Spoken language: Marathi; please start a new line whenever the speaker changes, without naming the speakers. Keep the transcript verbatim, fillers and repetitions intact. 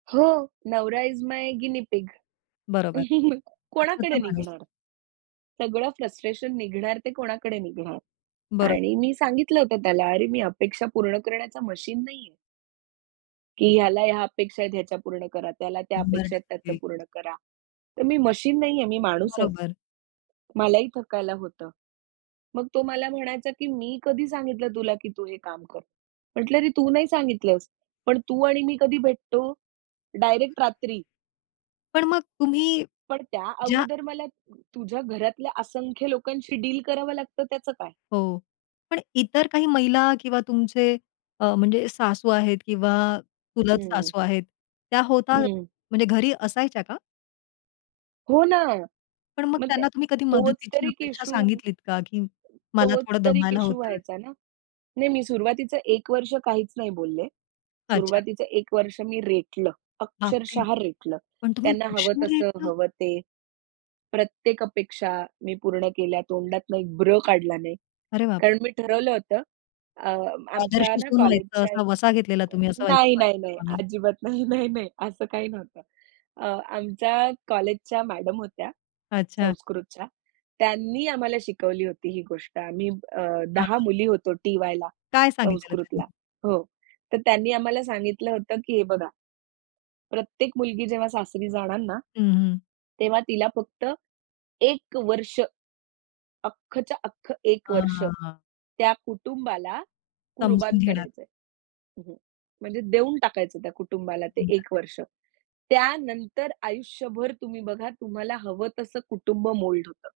हो. नवरा इस माय गिनी पिग.
बरोबर. हक्काचा
कोणाकडे
माणूस.
निघणार? सगळं फ्रस्ट्रेशन निघणार ते कोणाकडे निघणार?
बरं.
आणि मी सांगितलं होतं त्याला, "अरे, मी अपेक्षा पूर्ण करण्याचा मशीन नाहीये" की ह्याला ह्या अपेक्षा आहेत ह्याच्या पूर्ण करा, त्याला त्या
शंभर
अपेक्षा आहेत त्याचं
टक्के
पूर्ण करा. तर मी मशीन नाहीये, मी माणूस आहे.
बरोबर.
मलाही थकायला होतं. मग तो मला म्हणायचा, की "मी कधी सांगितलं तुला, की तू हे काम कर." म्हटलं "अरे तू नाही सांगितलंस. पण तू आणि मी कधी भेटतो? डायरेक्ट रात्री."
पण मग तुम्ही
पण त्या
ज्या
अगोदर मला तुझ्या घरातल्या असंख्य लोकांशी डील करावं लागतं त्याचं काय?
हो. पण इतर काही महिला किंवा तुमचे अ, म्हणजे सासू आहेत किंवा चुलत
हं.
सासू आहेत त्या होता,
हं.
म्हणजे घरी असायच्या का?
हो ना.
पण मग
मग त्या
त्यांना तुम्ही कधी
तोच तर
मदतीची
एक
अपेक्षा
इश्यू
सांगितलीत का, की मला
तोच
थोडं
तर एक
दमायला
इश्यू
होतंय.
व्हायचा ना. नाही मी सुरुवातीचं एक वर्ष काहीच नाही बोलले.
अच्छा.
सुरुवातीचं एक वर्ष मी रेटलं,
बापरे!
अक्षरशः रेटलं.
पण तुम्ही
त्यांना हवं
वर्षभर
तसं,
रेटलं?
हवं ते. प्रत्येक अपेक्षा मी पूर्ण केल्या. तोंडातून एक ब्र काढला नाही.
अरे बाप!
कारण मी ठरवलं होतं अ,
आदर्श
आमच्या ना
सून व्हायचं
कॉलेजच्या
असा
एक
वसा घेतलेला तुम्ही असं [unintelligible]
नाही, नाही,
वाटतं
नाही
मला.
अजिबात नाही, नाही, नाही असं काही नव्हतं. अ, आमच्या कॉलेजच्या मॅडम होत्या
अच्छा.
संस्कृतच्या त्यांनी आम्हाला शिकवली होती ही गोष्ट आम्ही अ,
हां,
दहा
हां.
मुली होतो टी. वायला,
काय सांगितलेलं
संस्कृतला
त्यांनी?
हो. तर त्यांनी आम्हाला सांगितलं होतं, की हे बघा प्रत्येक मुलगी जेव्हा सासरी जाणार ना,
हं, हं.
तेव्हा तिला फक्त एक वर्ष, अख्खच्या अख्ख एक
हां,
वर्ष
हां, हां.
त्या कुटुंबाला कुर्बान
समजून घेणार.
करायचंय. म्हणजे देऊन टाकायचं त्या कुटुंबाला ते एक
[unintelligible]
वर्ष. त्यानंतर आयुष्यभर तुम्ही बघा तुम्हाला हवं तसं कुटुंब मोल्ड होतं.